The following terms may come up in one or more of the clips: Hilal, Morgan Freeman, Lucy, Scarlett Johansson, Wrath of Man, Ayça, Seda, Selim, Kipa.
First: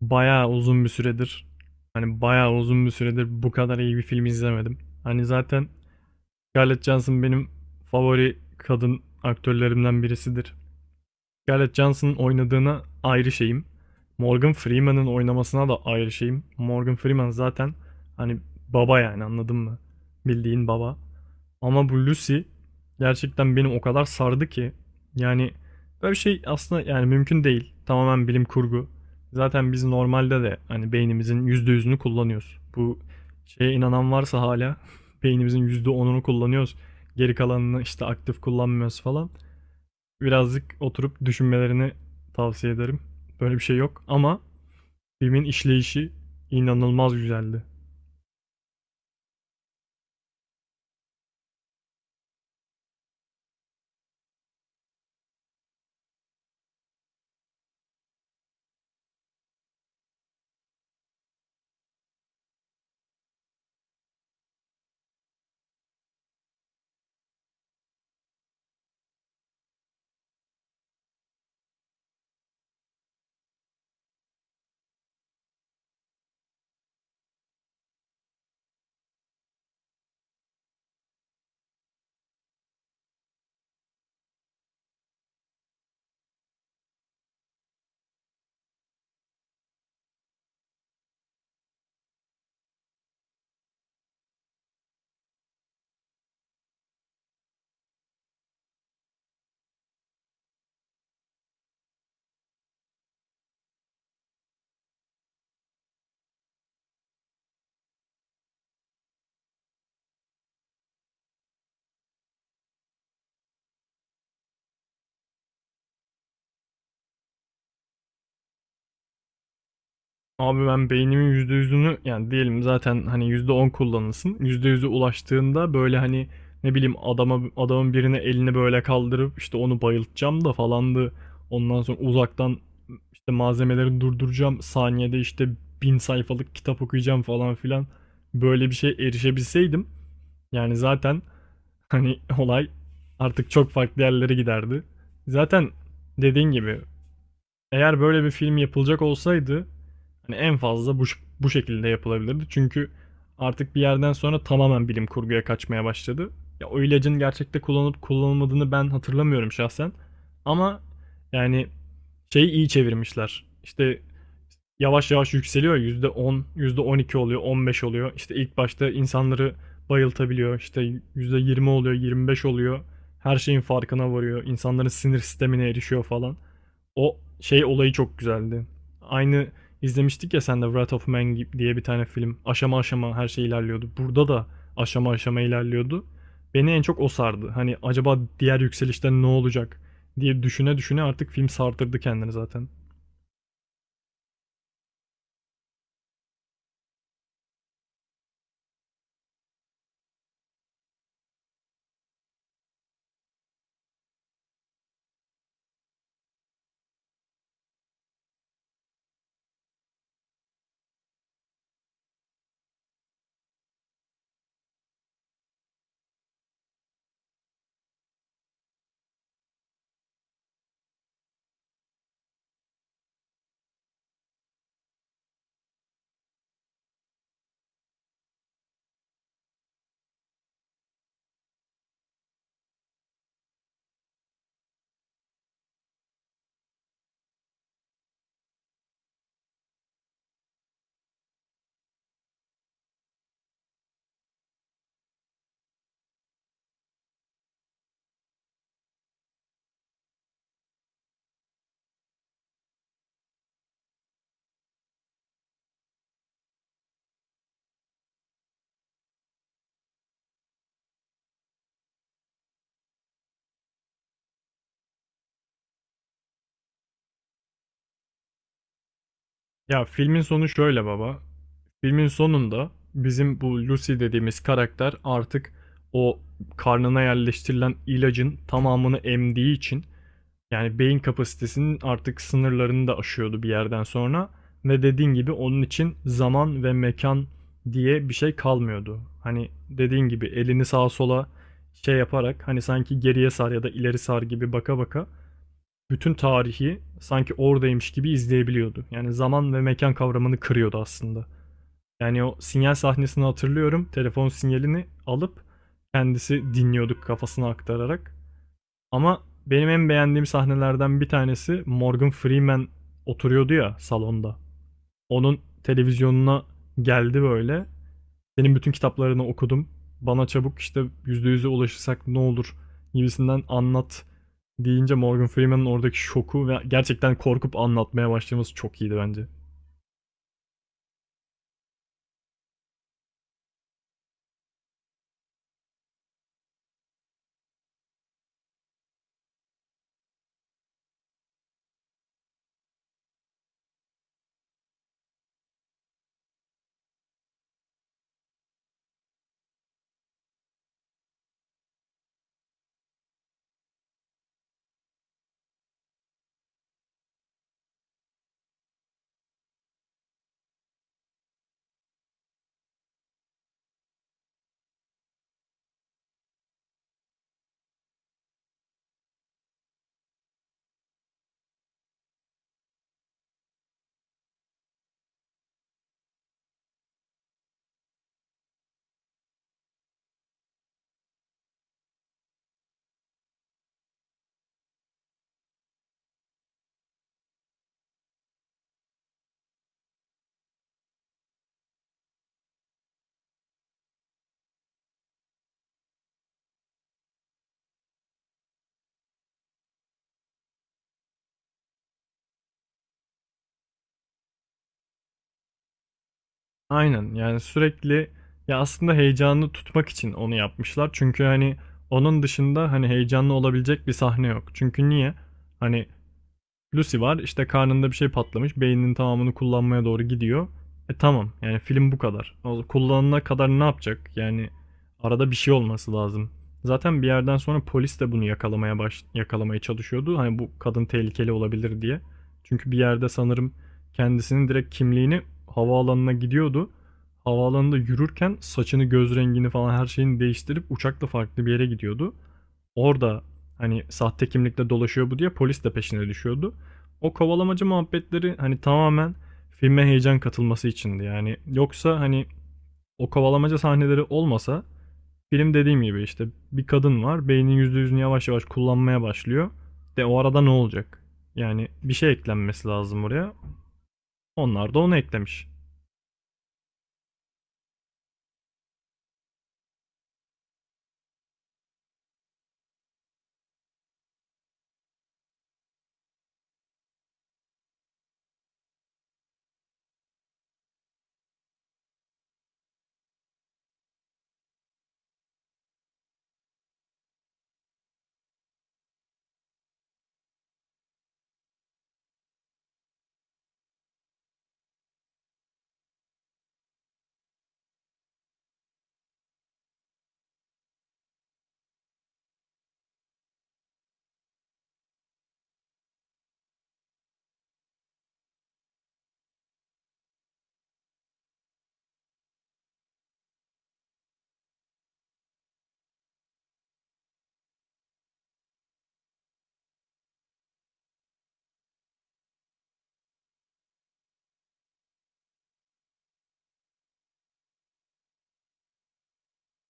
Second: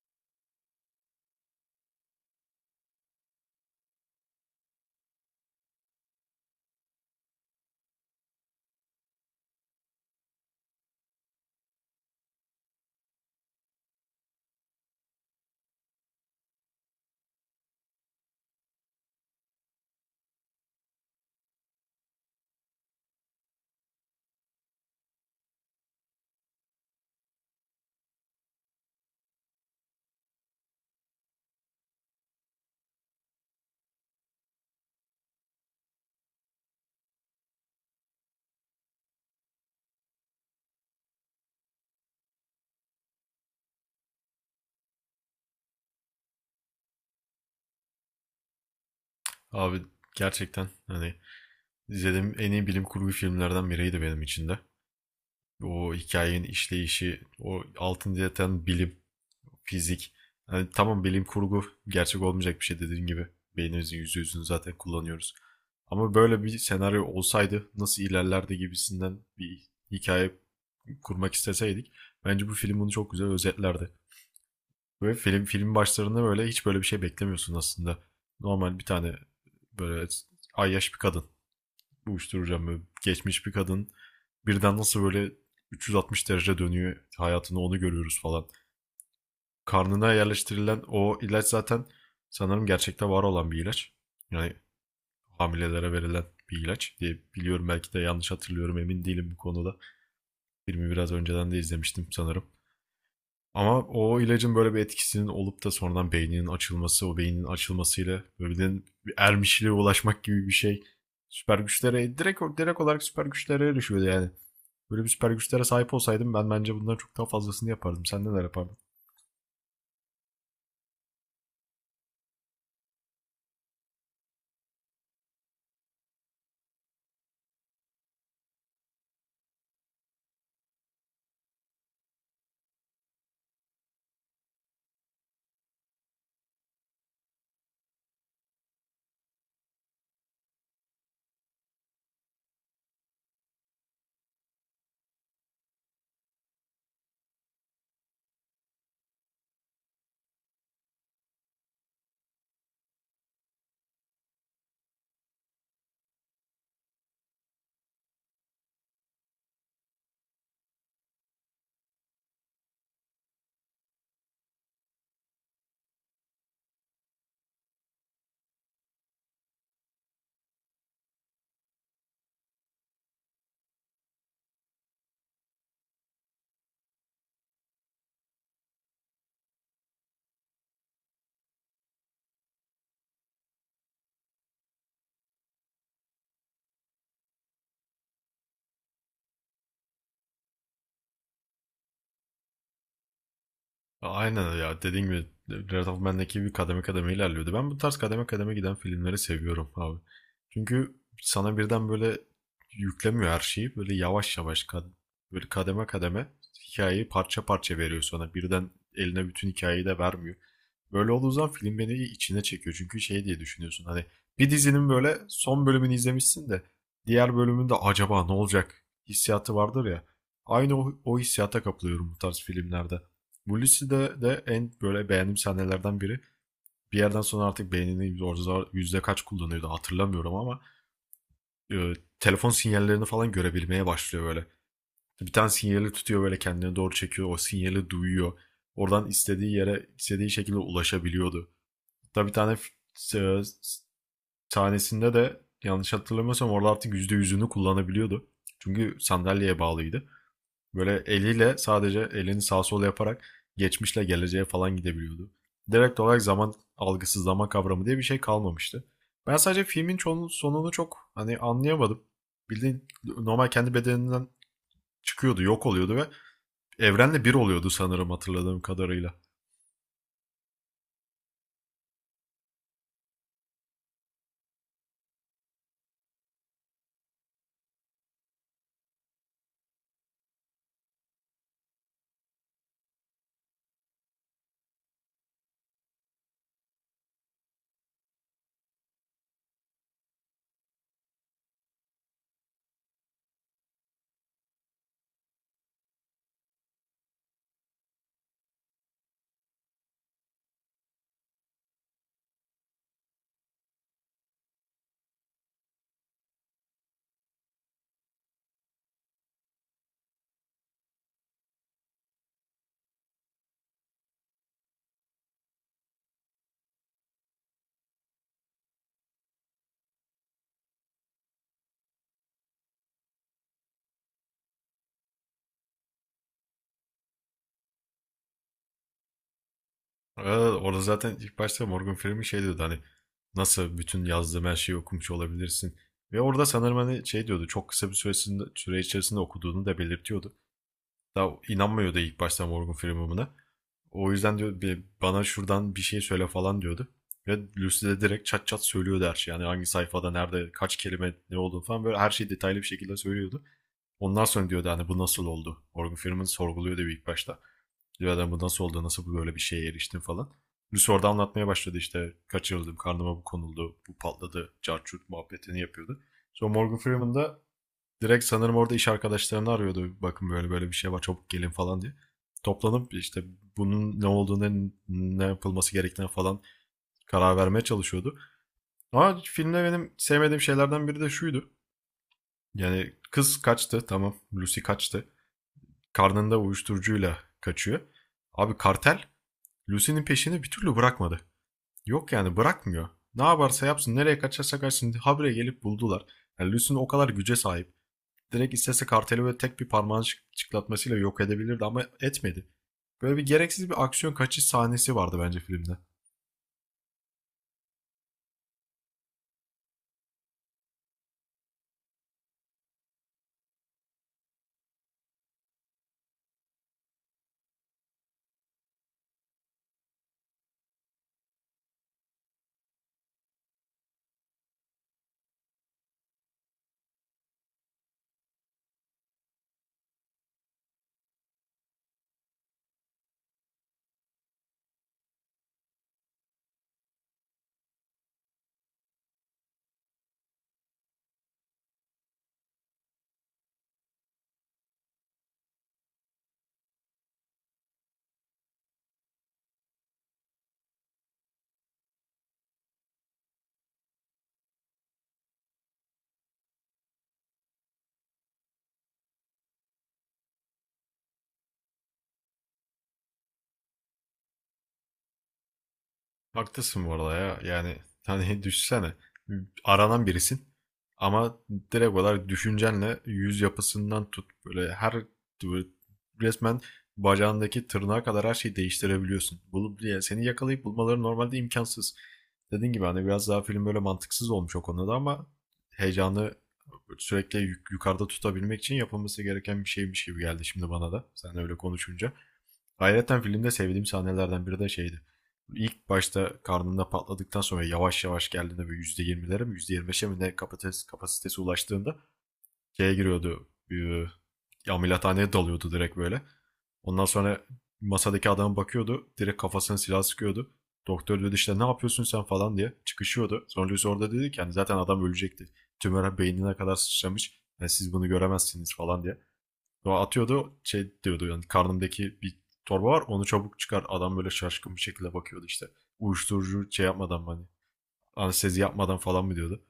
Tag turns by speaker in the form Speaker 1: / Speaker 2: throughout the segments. Speaker 1: Bayağı uzun bir süredir bayağı uzun bir süredir bu kadar iyi bir film izlemedim. Hani zaten Scarlett Johansson benim favori kadın aktörlerimden birisidir. Scarlett Johansson'ın oynadığına ayrı şeyim. Morgan Freeman'ın oynamasına da ayrı şeyim. Morgan Freeman zaten hani baba, yani anladın mı? Bildiğin baba. Ama bu Lucy gerçekten beni o kadar sardı ki, yani böyle bir şey aslında yani mümkün değil. Tamamen bilim kurgu. Zaten biz normalde de hani beynimizin %100'ünü kullanıyoruz. Bu şeye inanan varsa hala beynimizin %10'unu kullanıyoruz, geri kalanını işte aktif kullanmıyoruz falan. Birazcık oturup düşünmelerini tavsiye ederim. Böyle bir şey yok ama filmin işleyişi inanılmaz güzeldi.
Speaker 2: Abi gerçekten hani izlediğim en iyi bilim kurgu filmlerden biriydi benim için de. O hikayenin işleyişi, o altın yatan bilim, fizik. Hani tamam, bilim kurgu gerçek olmayacak bir şey, dediğin gibi. Beynimizin yüzde yüzünü zaten kullanıyoruz. Ama böyle bir senaryo olsaydı nasıl ilerlerdi gibisinden bir hikaye kurmak isteseydik, bence bu film bunu çok güzel özetlerdi. Böyle film başlarında böyle hiç böyle bir şey beklemiyorsun aslında. Normal bir tane böyle ayyaş bir kadın uyuşturacağım. Böyle geçmiş bir kadın birden nasıl böyle 360 derece dönüyor hayatını, onu görüyoruz falan. Karnına yerleştirilen o ilaç zaten sanırım gerçekte var olan bir ilaç. Yani hamilelere verilen bir ilaç diye biliyorum, belki de yanlış hatırlıyorum, emin değilim bu konuda. Filmi biraz önceden de izlemiştim sanırım. Ama o ilacın böyle bir etkisinin olup da sonradan beyninin açılması, o beynin açılmasıyla böyle bir ermişliğe ulaşmak gibi bir şey. Süper güçlere direkt olarak süper güçlere erişiyordu yani. Böyle bir süper güçlere sahip olsaydım ben, bence bundan çok daha fazlasını yapardım. Sen neler yapardın?
Speaker 1: Abi ben beynimin %100'ünü, yani diyelim zaten hani %10 kullanılsın. %100'e ulaştığında böyle hani ne bileyim adamın birine elini böyle kaldırıp işte onu bayıltacağım da falandı. Ondan sonra uzaktan işte malzemeleri durduracağım. Saniyede işte bin sayfalık kitap okuyacağım falan filan. Böyle bir şey erişebilseydim yani zaten hani olay artık çok farklı yerlere giderdi. Zaten dediğin gibi eğer böyle bir film yapılacak olsaydı hani en fazla bu şekilde yapılabilirdi. Çünkü artık bir yerden sonra tamamen bilim kurguya kaçmaya başladı. Ya o ilacın gerçekte kullanıp kullanılmadığını ben hatırlamıyorum şahsen. Ama yani şeyi iyi çevirmişler. İşte yavaş yavaş yükseliyor. Yüzde on, yüzde on iki oluyor, %15 oluyor. İşte ilk başta insanları bayıltabiliyor. İşte %20 oluyor, %25 oluyor. Her şeyin farkına varıyor. İnsanların sinir sistemine erişiyor falan. O şey olayı çok güzeldi. Aynı izlemiştik ya sen de, Wrath of Man diye bir tane film. Aşama aşama her şey ilerliyordu. Burada da aşama aşama ilerliyordu. Beni en çok o sardı. Hani acaba diğer yükselişte ne olacak diye düşüne düşüne artık film sartırdı kendini zaten.
Speaker 2: Aynen ya, dediğim gibi Breath of Man ekibi kademe kademe ilerliyordu. Ben bu tarz kademe kademe giden filmleri seviyorum abi. Çünkü sana birden böyle yüklemiyor her şeyi. Böyle yavaş yavaş böyle kademe kademe hikayeyi parça parça veriyor sana. Birden eline bütün hikayeyi de vermiyor. Böyle olduğu zaman film beni içine çekiyor. Çünkü şey diye düşünüyorsun, hani bir dizinin böyle son bölümünü izlemişsin de diğer bölümünde acaba ne olacak hissiyatı vardır ya. Aynı o hissiyata kapılıyorum bu tarz filmlerde. Mulisi'de de en böyle beğendiğim sahnelerden biri. Bir yerden sonra artık beynini orada yüzde kaç kullanıyordu hatırlamıyorum ama e, telefon sinyallerini falan görebilmeye başlıyor böyle. Bir tane sinyali tutuyor, böyle kendine doğru çekiyor. O sinyali duyuyor. Oradan istediği yere istediği şekilde ulaşabiliyordu. Hatta bir tane e, tanesinde de, yanlış hatırlamıyorsam, orada artık yüzde yüzünü kullanabiliyordu. Çünkü sandalyeye bağlıydı. Böyle eliyle sadece elini sağ sol yaparak geçmişle geleceğe falan gidebiliyordu. Direkt olarak zaman algısı, zaman kavramı diye bir şey kalmamıştı. Ben sadece filmin çoğunun sonunu çok hani anlayamadım. Bildiğin normal kendi bedeninden çıkıyordu, yok oluyordu ve evrenle bir oluyordu sanırım, hatırladığım kadarıyla.
Speaker 1: Ya filmin sonu şöyle baba. Filmin sonunda bizim bu Lucy dediğimiz karakter artık o karnına yerleştirilen ilacın tamamını emdiği için, yani beyin kapasitesinin artık sınırlarını da aşıyordu bir yerden sonra ve dediğin gibi onun için zaman ve mekan diye bir şey kalmıyordu. Hani dediğin gibi elini sağa sola şey yaparak, hani sanki geriye sar ya da ileri sar gibi baka baka bütün tarihi sanki oradaymış gibi izleyebiliyordu. Yani zaman ve mekan kavramını kırıyordu aslında. Yani o sinyal sahnesini hatırlıyorum. Telefon sinyalini alıp kendisi dinliyorduk kafasına aktararak. Ama benim en beğendiğim sahnelerden bir tanesi, Morgan Freeman oturuyordu ya salonda. Onun televizyonuna geldi böyle. Senin bütün kitaplarını okudum. Bana çabuk işte %100'e ulaşırsak ne olur gibisinden anlat deyince Morgan Freeman'ın oradaki şoku ve gerçekten korkup anlatmaya başlaması çok iyiydi bence.
Speaker 2: Aa, orada zaten ilk başta Morgan Freeman şey diyordu, hani nasıl bütün yazdığım her şeyi okumuş olabilirsin. Ve orada sanırım hani şey diyordu, çok kısa bir süre içerisinde okuduğunu da belirtiyordu. Daha inanmıyordu ilk başta Morgan Freeman buna. O yüzden diyor, bir bana şuradan bir şey söyle falan diyordu. Ve Lucy de direkt çat çat söylüyordu her şeyi. Yani hangi sayfada, nerede, kaç kelime, ne olduğunu falan, böyle her şeyi detaylı bir şekilde söylüyordu. Ondan sonra diyordu hani, bu nasıl oldu? Morgan Freeman sorguluyordu ilk başta. Diyor adam, bu nasıl oldu, nasıl bu böyle bir şeye eriştin falan. Lucy orada anlatmaya başladı, işte kaçırıldım, karnıma bu konuldu, bu patladı, carçurt muhabbetini yapıyordu. Sonra Morgan Freeman da direkt sanırım orada iş arkadaşlarını arıyordu. Bakın böyle böyle bir şey var, çabuk gelin falan diye. Toplanıp işte bunun ne olduğunu, ne yapılması gerektiğine falan karar vermeye çalışıyordu. Ama filmde benim sevmediğim şeylerden biri de şuydu. Yani kız kaçtı, tamam, Lucy kaçtı. Karnında uyuşturucuyla kaçıyor. Abi kartel Lucy'nin peşini bir türlü bırakmadı. Yok yani, bırakmıyor. Ne yaparsa yapsın, nereye kaçarsa kaçsın habire gelip buldular. Yani Lucy'nin o kadar güce sahip. Direkt istese karteli böyle tek bir parmağın çıklatmasıyla yok edebilirdi ama etmedi. Böyle bir gereksiz bir aksiyon kaçış sahnesi vardı bence filmde.
Speaker 1: Aynen, yani sürekli ya aslında heyecanı tutmak için onu yapmışlar. Çünkü hani onun dışında hani heyecanlı olabilecek bir sahne yok. Çünkü niye? Hani Lucy var. İşte karnında bir şey patlamış. Beyninin tamamını kullanmaya doğru gidiyor. E tamam. Yani film bu kadar. Kullanana kadar ne yapacak? Yani arada bir şey olması lazım. Zaten bir yerden sonra polis de bunu yakalamaya çalışıyordu. Hani bu kadın tehlikeli olabilir diye. Çünkü bir yerde sanırım kendisinin direkt kimliğini, havaalanına gidiyordu. Havaalanında yürürken saçını, göz rengini falan her şeyini değiştirip uçakla farklı bir yere gidiyordu. Orada hani sahte kimlikle dolaşıyor bu diye polis de peşine düşüyordu. O kovalamaca muhabbetleri hani tamamen filme heyecan katılması içindi. Yani yoksa hani o kovalamaca sahneleri olmasa, film dediğim gibi işte bir kadın var, beynin %100'ünü yavaş yavaş kullanmaya başlıyor. De o arada ne olacak? Yani bir şey eklenmesi lazım oraya. Onlar da onu eklemiş.
Speaker 2: Haklısın bu arada ya. Yani hani düşsene, aranan birisin ama direkt olarak düşüncenle yüz yapısından tut, böyle her böyle, resmen bacağındaki tırnağa kadar her şeyi değiştirebiliyorsun. Bulup, yani seni yakalayıp bulmaları normalde imkansız. Dediğin gibi hani biraz daha film böyle mantıksız olmuş o konuda, ama heyecanı sürekli yukarıda tutabilmek için yapılması gereken bir şeymiş gibi geldi şimdi bana da. Sen öyle konuşunca. Hayretten filmde sevdiğim sahnelerden biri de şeydi. İlk başta karnında patladıktan sonra yavaş yavaş geldiğinde böyle %20'lere mi %25'e mi ne kapasitesi ulaştığında şeye giriyordu. Ameliyathaneye dalıyordu direkt böyle. Ondan sonra masadaki adama bakıyordu. Direkt kafasına silah sıkıyordu. Doktor dedi, işte ne yapıyorsun sen falan diye çıkışıyordu. Sonra Lucy orada dedi ki yani zaten adam ölecekti. Tümör beynine kadar sıçramış. Yani siz bunu göremezsiniz falan diye. Sonra atıyordu şey diyordu, yani karnımdaki bir torba var, onu çabuk çıkar. Adam böyle şaşkın bir şekilde bakıyordu işte. Uyuşturucu şey yapmadan mı, hani anestezi yapmadan falan mı diyordu.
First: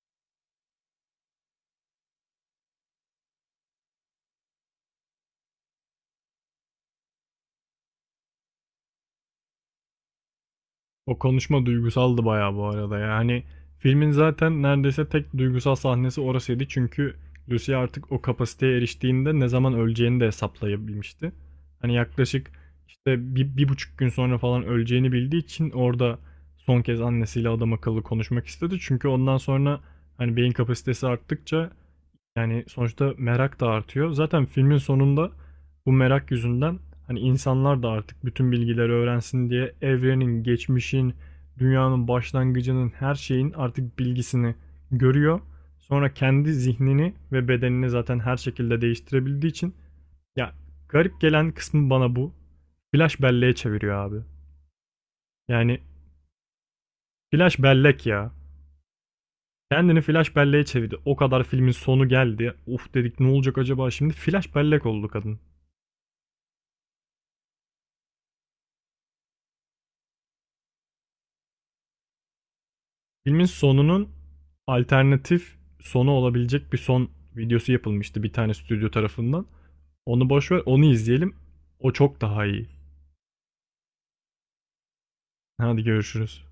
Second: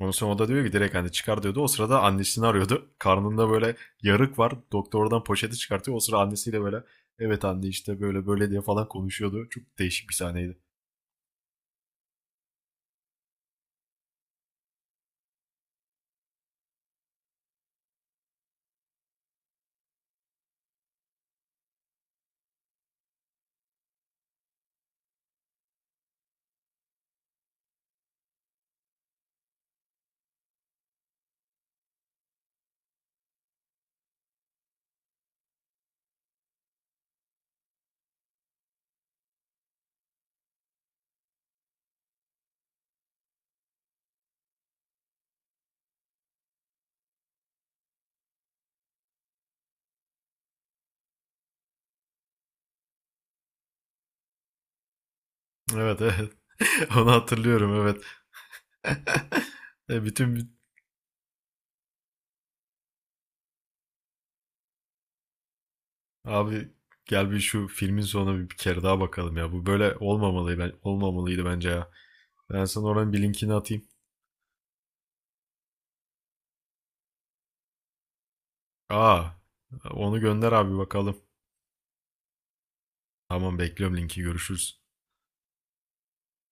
Speaker 2: Ondan sonra o da diyor ki direkt, hani çıkar diyordu. O sırada annesini arıyordu. Karnında böyle yarık var. Doktor oradan poşeti çıkartıyor. O sıra annesiyle böyle evet anne işte böyle böyle diye falan konuşuyordu. Çok değişik bir sahneydi.
Speaker 1: O konuşma duygusaldı bayağı bu arada. Yani filmin zaten neredeyse tek duygusal sahnesi orasıydı. Çünkü Lucy artık o kapasiteye eriştiğinde ne zaman öleceğini de hesaplayabilmişti. Hani yaklaşık işte bir, bir buçuk gün sonra falan öleceğini bildiği için orada son kez annesiyle adam akıllı konuşmak istedi. Çünkü ondan sonra hani beyin kapasitesi arttıkça, yani sonuçta merak da artıyor. Zaten filmin sonunda bu merak yüzünden hani insanlar da artık bütün bilgileri öğrensin diye evrenin, geçmişin, dünyanın başlangıcının, her şeyin artık bilgisini görüyor. Sonra kendi zihnini ve bedenini zaten her şekilde değiştirebildiği için, ya garip gelen kısmı bana bu. Flash belleğe çeviriyor abi. Yani
Speaker 2: Evet, evet. Onu
Speaker 1: flash
Speaker 2: hatırlıyorum, evet.
Speaker 1: bellek ya. Kendini flash
Speaker 2: Bütün
Speaker 1: belleğe çevirdi. O kadar filmin sonu geldi. Uf dedik, ne olacak acaba şimdi? Flash bellek oldu kadın.
Speaker 2: abi, gel bir şu filmin sonuna bir kere daha bakalım ya. Bu böyle olmamalı, ben olmamalıydı bence ya. Ben sana oranın bir
Speaker 1: Filmin
Speaker 2: linkini atayım.
Speaker 1: sonunun alternatif sonu olabilecek bir son videosu yapılmıştı bir tane stüdyo
Speaker 2: Aa,
Speaker 1: tarafından.
Speaker 2: onu
Speaker 1: Onu
Speaker 2: gönder
Speaker 1: boş ver,
Speaker 2: abi
Speaker 1: onu
Speaker 2: bakalım.
Speaker 1: izleyelim. O çok daha iyi.
Speaker 2: Tamam, bekliyorum linki, görüşürüz.
Speaker 1: Hadi görüşürüz.